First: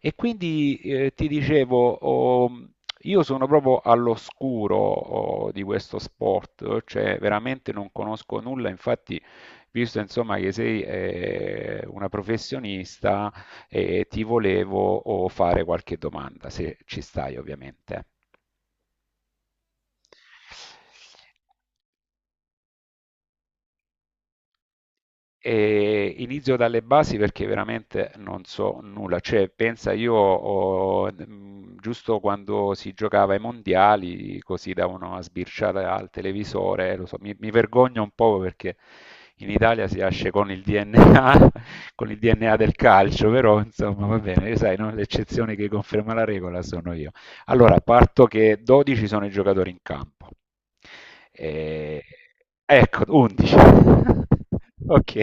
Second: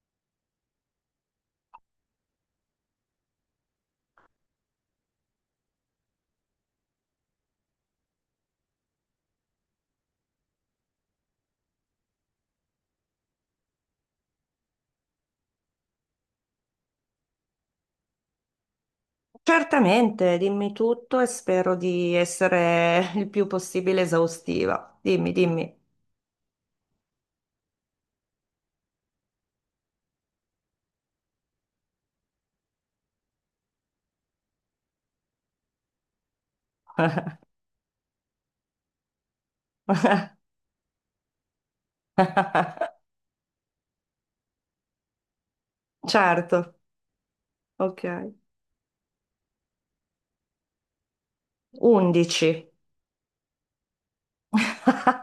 E quindi ti dicevo, oh, io sono proprio all'oscuro oh, di questo sport, cioè veramente non conosco nulla, infatti, visto insomma che sei una professionista, ti volevo oh, fare qualche domanda, se ci stai ovviamente. Certamente, dimmi tutto e spero di essere il più possibile esaustiva. Dimmi, dimmi. E inizio dalle basi perché veramente non so nulla. Cioè, pensa, giusto quando si giocava ai mondiali, così davano una sbirciata al televisore, lo so, mi vergogno un po' perché in Italia si nasce con il DNA, con il DNA del calcio, però insomma va bene, sai, no? L'eccezione che conferma la regola Certo, sono io. Allora, ok. parto che 12 sono i giocatori in campo. E- 11. Ecco, 11. Ok.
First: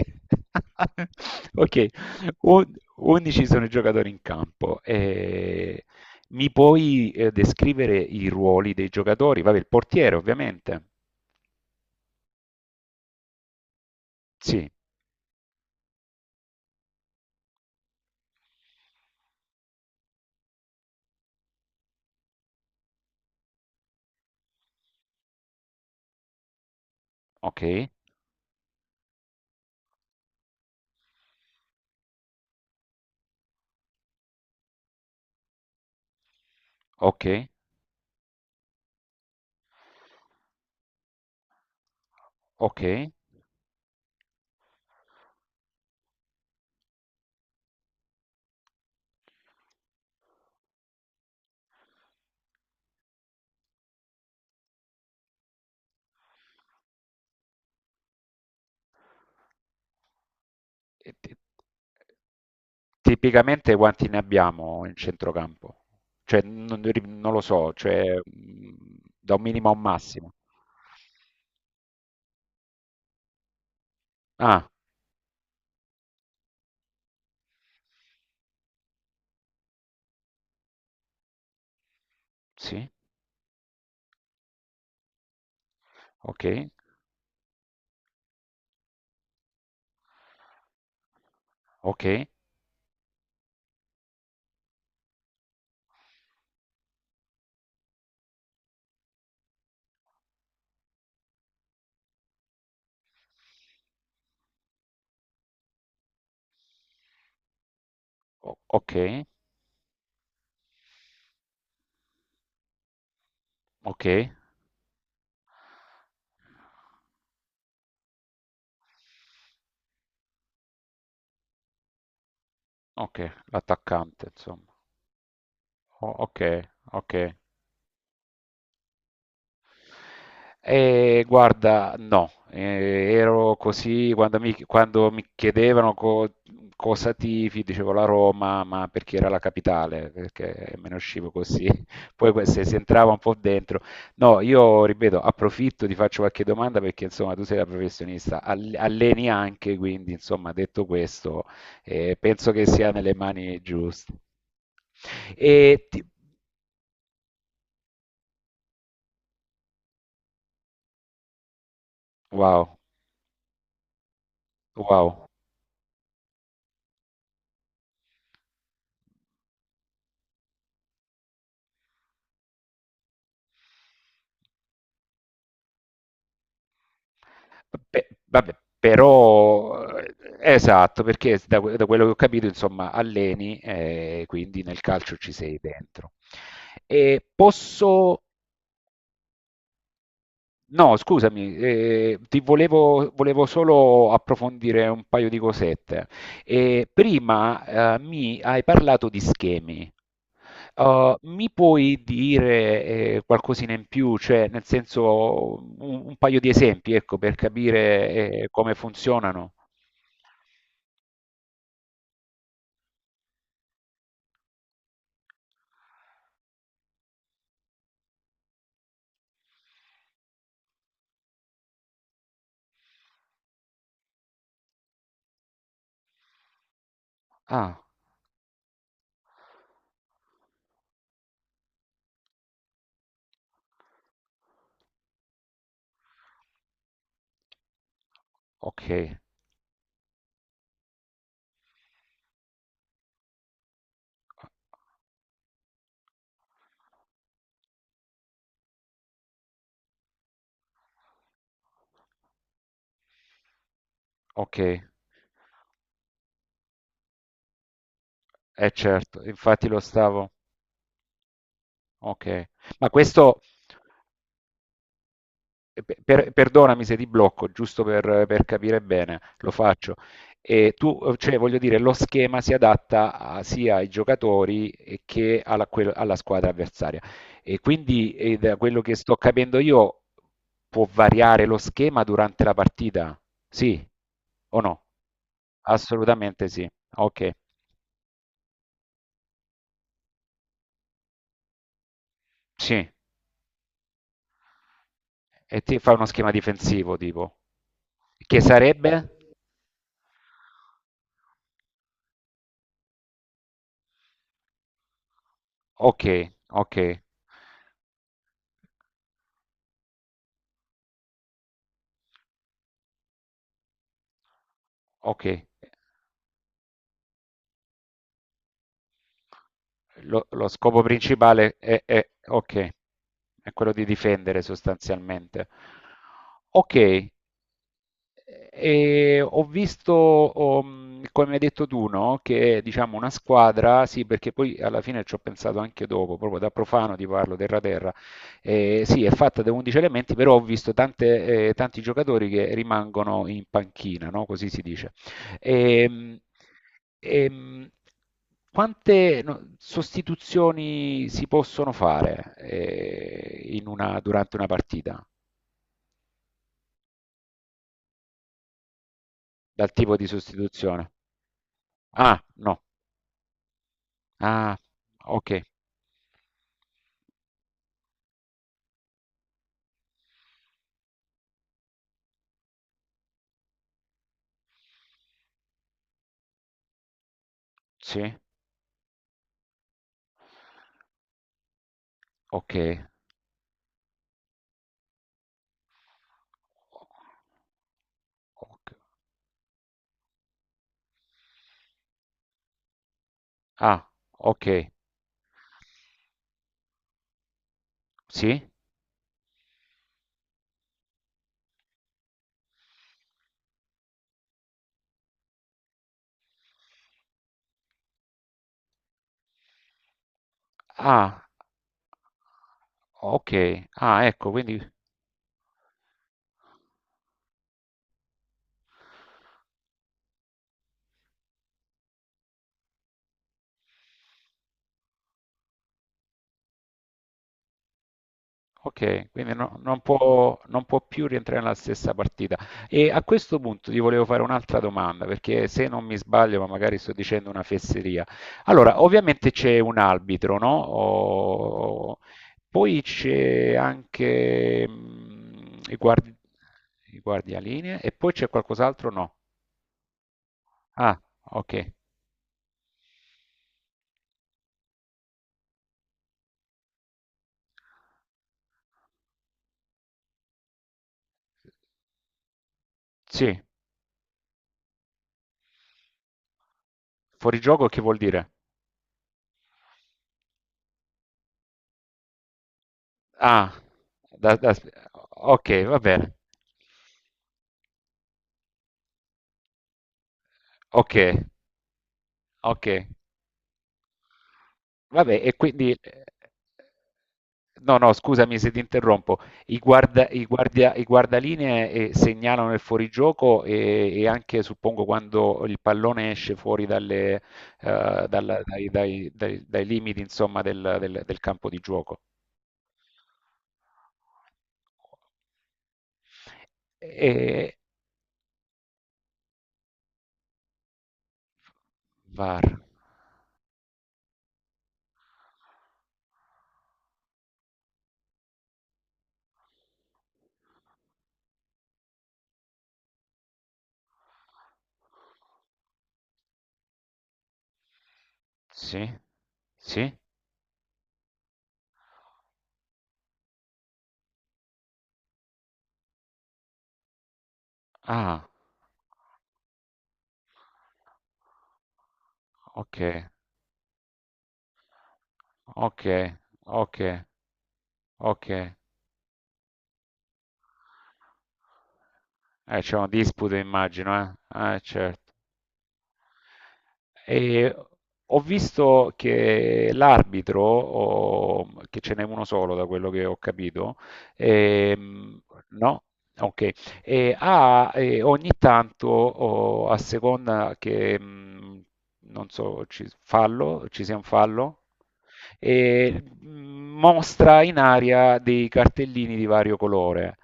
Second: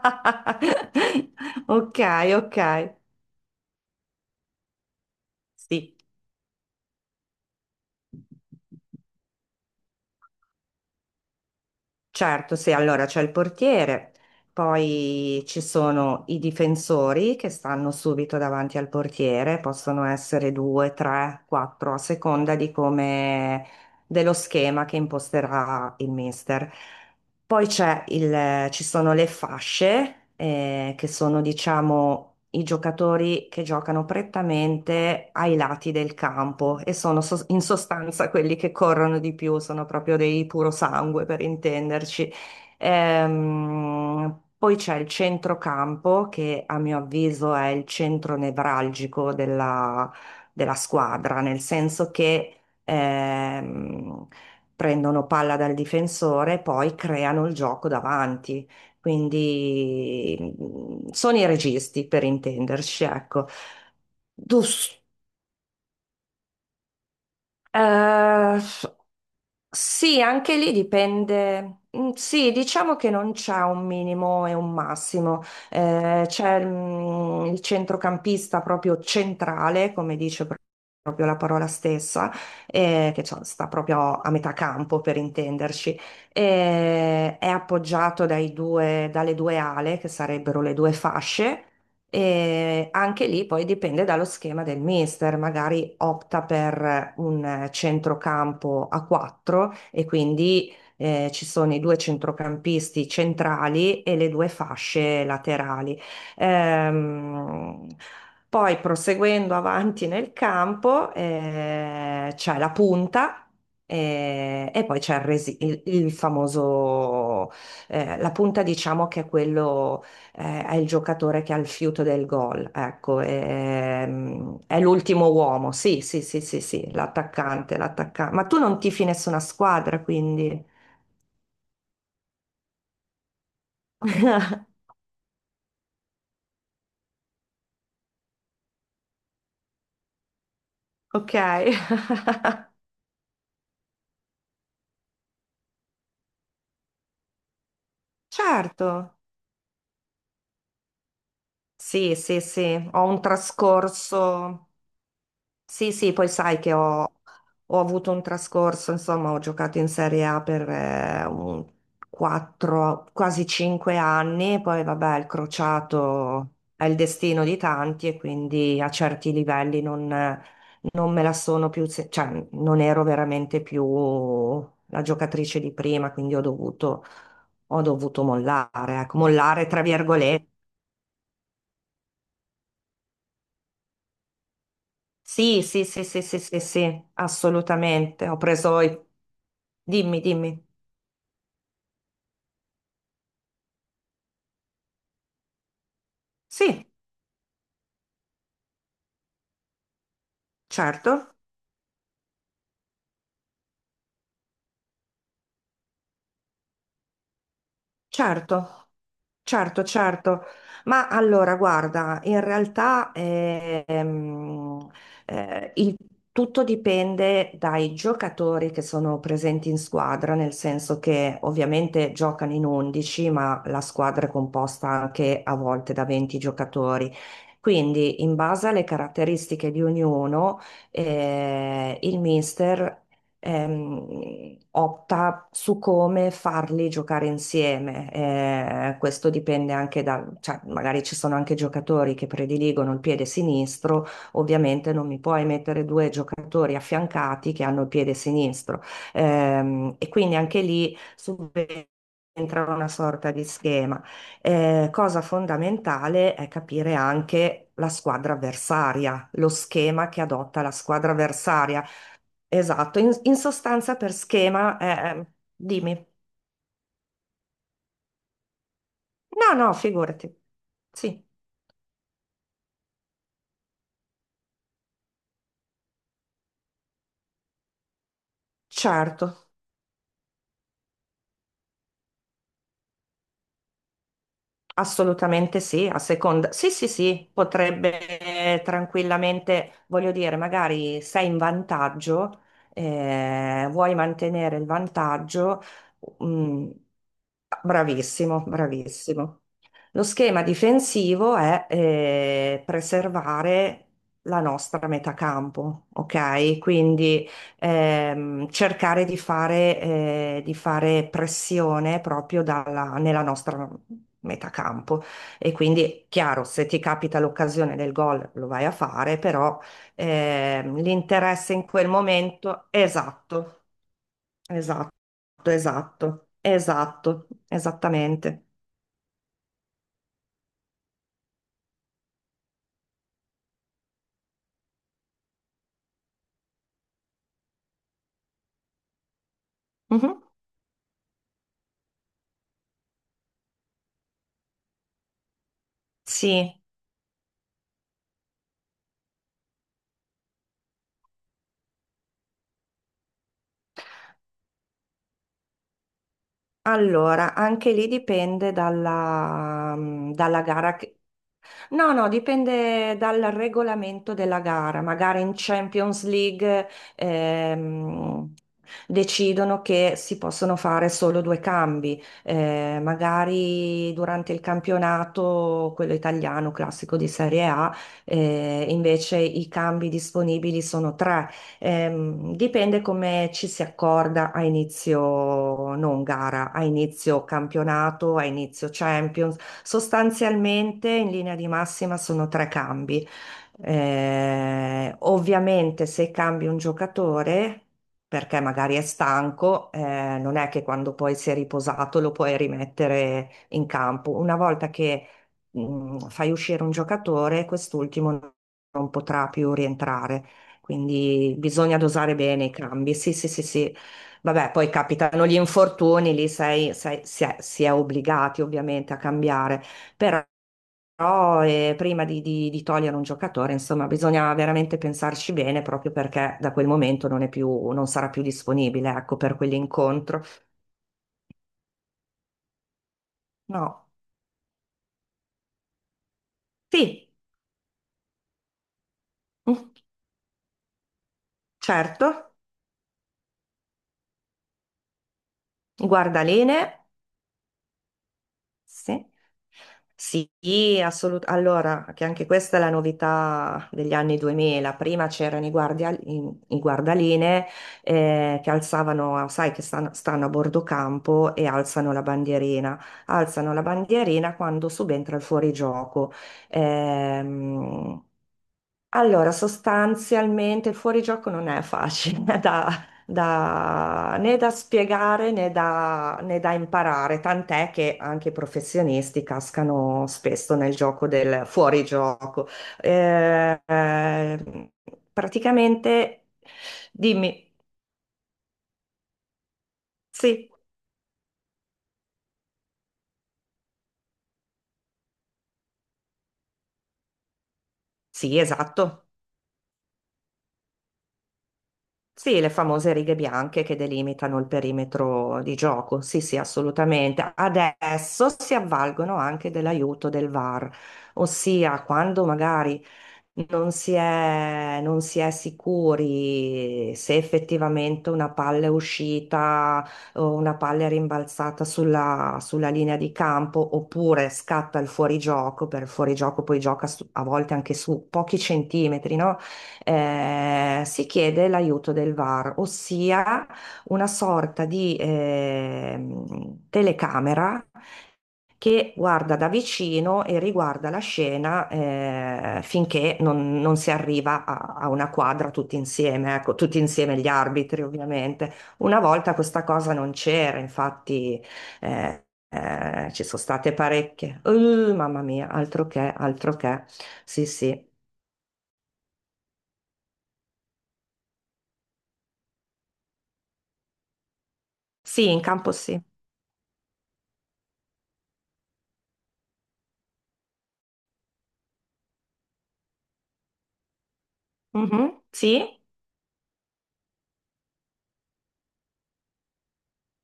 Ok. Ok, ok. Un- 11 sono i giocatori in campo. E Sì. mi puoi descrivere i ruoli dei giocatori? Vabbè, il portiere, ovviamente. Certo, sì, allora c'è il portiere, Sì, poi ci sono i difensori che stanno subito davanti al portiere, possono essere due, tre, quattro, a seconda di come dello schema che imposterà il mister. Poi ok, c'è ci sono le fasce, che sono, diciamo, i giocatori che giocano prettamente ai lati del campo e sono ok, in sostanza quelli che corrono di più, sono proprio dei puro sangue per intenderci. ok. Poi c'è il centrocampo, che a mio avviso è il centro nevralgico della squadra, nel senso che ehm, prendono palla dal difensore e poi creano il gioco davanti. Quindi E ti- sono i registi per intenderci, ecco. Tipicamente quanti ne abbiamo in Dus- centrocampo? Cioè, non lo so, cioè, eh, da un minimo a un Sì, massimo. anche lì dipende. Sì, diciamo che non c'è un minimo e Ah, un massimo. C'è il centrocampista proprio centrale, come dice proprio la parola stessa, sì, che cioè, sta proprio a metà campo per intenderci. ok, È appoggiato dalle due ale, che sarebbero le due fasce. ok, E anche lì poi dipende dallo schema del mister, magari opta per un centrocampo a 4 e quindi ci sono i due centrocampisti centrali e le due fasce laterali. Ehm, Poi ok, proseguendo avanti nel campo c'è la punta. ok, E, poi c'è il famoso, la punta diciamo che è quello è il giocatore che ha il fiuto del gol, ecco, ok, l'attaccante, insomma. è, l'ultimo uomo, sì, sì, Ok, sì, sì, sì, ok. l'attaccante, l'attaccante. Ma tu non tifi nessuna squadra, quindi. E guarda, no, ero così quando quando mi chiedevano cosa tifi, dicevo la Roma, ma perché era la capitale, perché me ne uscivo Ok, così. Poi se si entrava un po' dentro. No, io ripeto, approfitto, ti faccio qualche domanda perché insomma tu sei la professionista, certo, alleni anche, quindi insomma detto questo, sì, sì, penso che sì, sia ho nelle un mani giuste. trascorso. E Sì, ti- sì, poi sai che ho avuto un trascorso, insomma, ho giocato in Serie A per un Wow, 4, quasi 5 anni, poi vabbè, wow. il crociato è il destino di tanti e quindi a certi livelli non me la sono più, cioè non ero veramente più la giocatrice di prima, quindi ho dovuto, ho Pe- dovuto vabbè, mollare, ecco, mollare tra però virgolette. esatto, perché da quello che ho capito, insomma, alleni, quindi nel calcio ci sei Sì, sì, sì, dentro. sì, sì, sì, sì, E posso... assolutamente. Ho preso i. Dimmi, dimmi. No, scusami, volevo solo approfondire un paio di cosette. Eh, Sì, prima, mi hai parlato di schemi. Uh, certo, mi puoi dire qualcosina in più, cioè nel senso un paio di esempi, ecco, per capire certo. come funzionano? Certo, certo, ma allora guarda, in realtà eh, il- tutto dipende dai giocatori che sono presenti in squadra, nel senso che ovviamente giocano in 11, ma la squadra è composta anche a volte da 20 giocatori. Ah, Quindi, in base alle caratteristiche di ognuno, il mister opta su come farli giocare insieme. Okay. Questo dipende anche da, cioè, magari ci sono anche giocatori che prediligono il piede sinistro, A ovviamente non mi puoi mettere due giocatori affiancati che hanno il piede sinistro. E quindi anche lì subentra una sorta di schema. Okay. Cosa fondamentale è capire anche la squadra Eh certo, avversaria, lo infatti lo schema che stavo. adotta la squadra avversaria. Okay. Ma Esatto, in questo sostanza per schema, Eh, pe- dimmi. per- perdonami se ti blocco, giusto per capire bene, lo No, no, faccio. figurati. E tu, Sì, cioè, voglio dire, lo schema si adatta sia ai giocatori che alla squadra avversaria. E quindi, da quello che sto certo, capendo io, può variare lo schema durante la partita? Sì o no? assolutamente sì, a Assolutamente seconda. sì. Sì, sì, sì, Ok, potrebbe tranquillamente, voglio dire, magari sei in vantaggio, sì. Vuoi mantenere il E vantaggio. ti fa uno schema mm, difensivo, tipo. Che Bravissimo, sarebbe? bravissimo. Lo schema difensivo è preservare la nostra metà campo, Okay, ok? okay, Quindi cercare di fare pressione proprio nella nostra metà campo. okay. E quindi, chiaro, se ti capita l'occasione del gol lo vai a fare, però Lo scopo l'interesse principale in è quel è momento, okay, è esatto, quello di difendere esatto, sostanzialmente. esatto, Okay. esatto, esattamente. E ho visto, come hai detto tu, no? Che diciamo una squadra, sì, perché poi alla fine ci ho pensato anche dopo, proprio da profano ti parlo, terra-terra, sì, è fatta da 11 elementi, Mhm. però ho visto tante, tanti giocatori che rimangono in panchina, no? Così si dice. Ehm, Sì. ehm, quante no, sostituzioni si possono fare, durante una partita, Allora, anche lì dipende dal dalla, tipo di mm, dalla gara. sostituzione? No, no, Ah, no. dipende dal regolamento della Ah, gara. Magari in okay. Champions League ehm, decidono che si possono fare solo due cambi. Magari durante il campionato, quello italiano classico di Serie A, Sì, invece i cambi disponibili sono tre. Okay. Dipende come ci si accorda a inizio non gara, a inizio campionato, a inizio Oc Champions. Sostanzialmente, in linea di massima, sono tre cambi. Ah, okay. Ovviamente, se cambi un giocatore, perché Sì? magari è stanco, non è che quando poi si è riposato lo puoi rimettere in campo. Una volta che fai uscire un giocatore, quest'ultimo non potrà più rientrare. Ah, Quindi bisogna dosare bene i cambi. Sì, sì, sì, okay. sì. Ah, ecco, Vabbè, quindi. poi capitano gli infortuni, lì si è obbligati ovviamente a cambiare, però prima di togliere un giocatore, insomma, bisogna veramente pensarci bene proprio perché da quel momento non è più, non sarà più disponibile, Ok, ecco, quindi per non quell'incontro. può, non può più rientrare nella stessa partita. E a questo punto ti No, volevo fare un'altra domanda, perché se non mi sbaglio, ma magari sto sì, dicendo una fesseria. Allora, ovviamente c'è mm, un arbitro, no? Certo, Poi c'è anche i guardi- guardalinee. i guardialinee e poi c'è qualcos'altro? Sì. No. Sì, Ah, assolutamente. ok. Allora, che anche questa è la novità degli anni 2000. Prima c'erano i guardalinee che alzavano, sai, che stanno, a bordo campo e alzano la bandierina. Sì, Alzano la bandierina quando subentra il fuorigioco. fuorigioco che vuol Ehm, dire? allora, sostanzialmente il fuorigioco non è facile Ah, da- né da da- spiegare ok, né va bene. da, né da imparare, tant'è che anche i professionisti cascano spesso nel Ok, gioco del fuorigioco. ok. Eh, eh, Vabbè, e quindi praticamente, dimmi, no, no, scusami se ti interrompo. I, guarda- i sì, guardia- i guardalinee segnalano il fuorigioco e anche suppongo quando il pallone esce fuori dalle, sì, dalla- dai, esatto. dai- dai- dai limiti, insomma, del campo di gioco. Sì, le famose righe bianche che delimitano il perimetro di gioco. Sì, sì, assolutamente. E Adesso si avvalgono anche dell'aiuto del VAR, ossia quando VAR. magari non si è sicuri se effettivamente una palla è uscita o una palla è rimbalzata sulla linea di campo oppure scatta il fuorigioco, per il fuorigioco poi gioca a volte anche su pochi Sì? centimetri, no? Sì? Si chiede l'aiuto del VAR, ossia una sorta di telecamera Ah, che guarda da vicino e riguarda la scena ok, finché non si arriva a una quadra tutti ok, insieme, ecco, ok, tutti insieme gli arbitri ok. ovviamente. Una volta questa cosa non c'era, infatti C'è una ci disputa sono state immagino, parecchie. eh? Certo. Mamma mia, altro che, altro che. Sì, E sì. ho visto che l'arbitro, che ce n'è uno solo da quello che ho capito, ehm, Sì, in campo no? sì. Ok, e ha ogni tanto, o a seconda che, non so, ci, fallo, ci sia un fallo, Mhm, sì, e mostra in aria dei cartellini di vario colore.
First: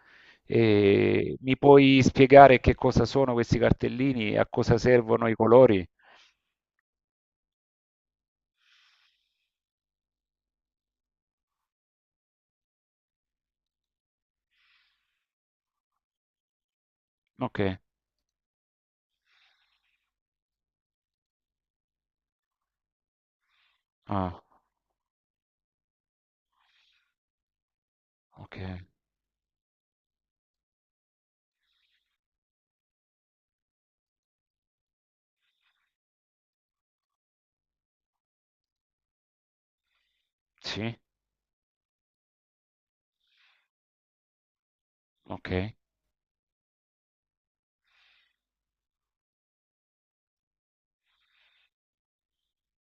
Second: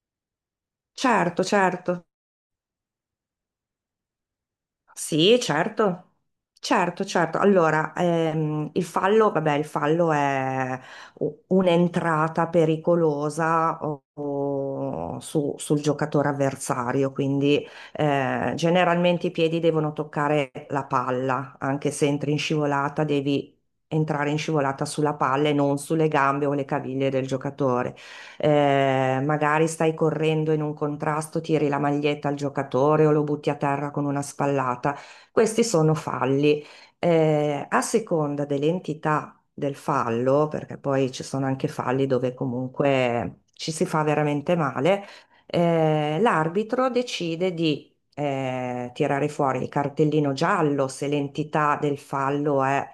E certo, mi puoi certo. spiegare che cosa sono questi cartellini, a cosa servono i Sì, colori? certo, certo, certo. Allora, il fallo, vabbè, il fallo è un'entrata pericolosa sul giocatore avversario, quindi Ok. Generalmente i piedi devono toccare la palla, anche se entri in scivolata devi entrare in Ah, scivolata sulla palla e non sulle gambe o le caviglie del giocatore okay. Magari stai correndo in un contrasto, tiri la maglietta al giocatore o lo butti a terra con una spallata. Questi sono falli. A seconda dell'entità del fallo, perché Sì, poi ci sono anche falli dove comunque ci si fa veramente male, okay, l'arbitro decide di tirare fuori il cartellino giallo se l'entità del fallo è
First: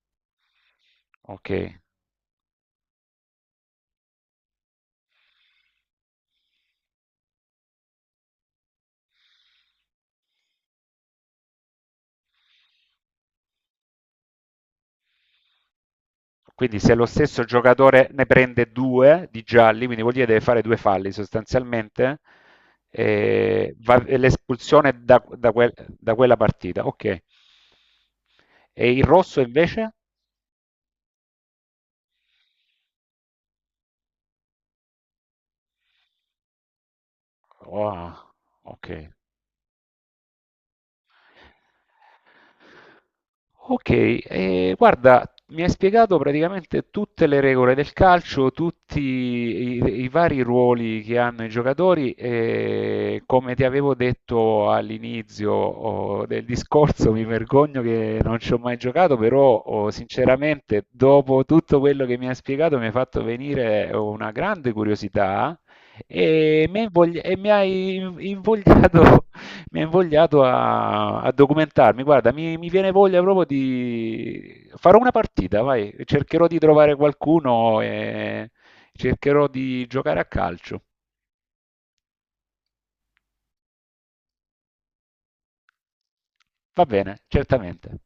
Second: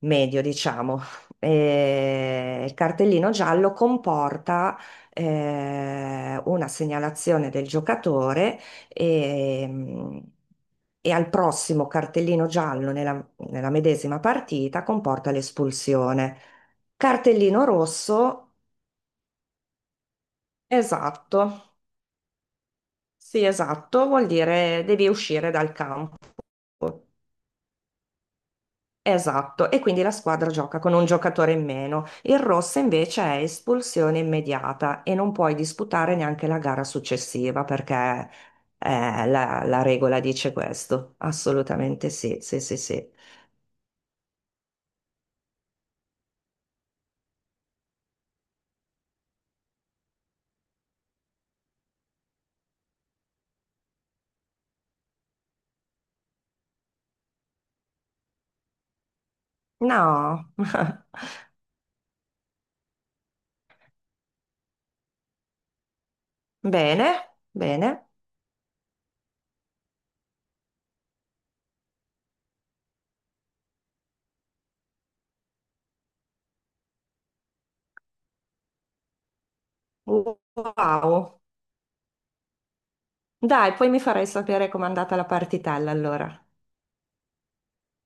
medio, diciamo. okay. E il cartellino giallo comporta una segnalazione del giocatore e, e al prossimo cartellino giallo nella medesima partita comporta l'espulsione. Quindi se lo stesso Cartellino giocatore ne rosso, prende due di gialli, quindi vuol dire deve fare due falli esatto, sostanzialmente, sì, va esatto, e vuol dire l'espulsione devi da uscire da quel dal da campo. quella partita, okay. E il rosso Esatto, e invece? quindi la squadra gioca con un giocatore in meno. Il rosso invece è espulsione immediata e non puoi disputare neanche la gara successiva perché Ah, okay. La regola dice questo. Assolutamente sì, sì, sì, sì. Ok, guarda, mi hai spiegato praticamente tutte le regole del calcio, tutti i vari ruoli che hanno i giocatori e come ti avevo detto all'inizio oh, del discorso, mi vergogno che non ci ho mai giocato, però oh, No, sinceramente dopo tutto quello che mi hai spiegato mi hai fatto venire una grande curiosità e mi hai invogli- bene, e mi hai bene. invogliato mi ha invogliato a documentarmi. Guarda, mi viene voglia proprio di. Farò una partita, vai, cercherò di trovare qualcuno e cercherò di giocare a calcio. Wow. Dai, poi mi farai sapere com'è andata la partitella allora. Va bene, certamente.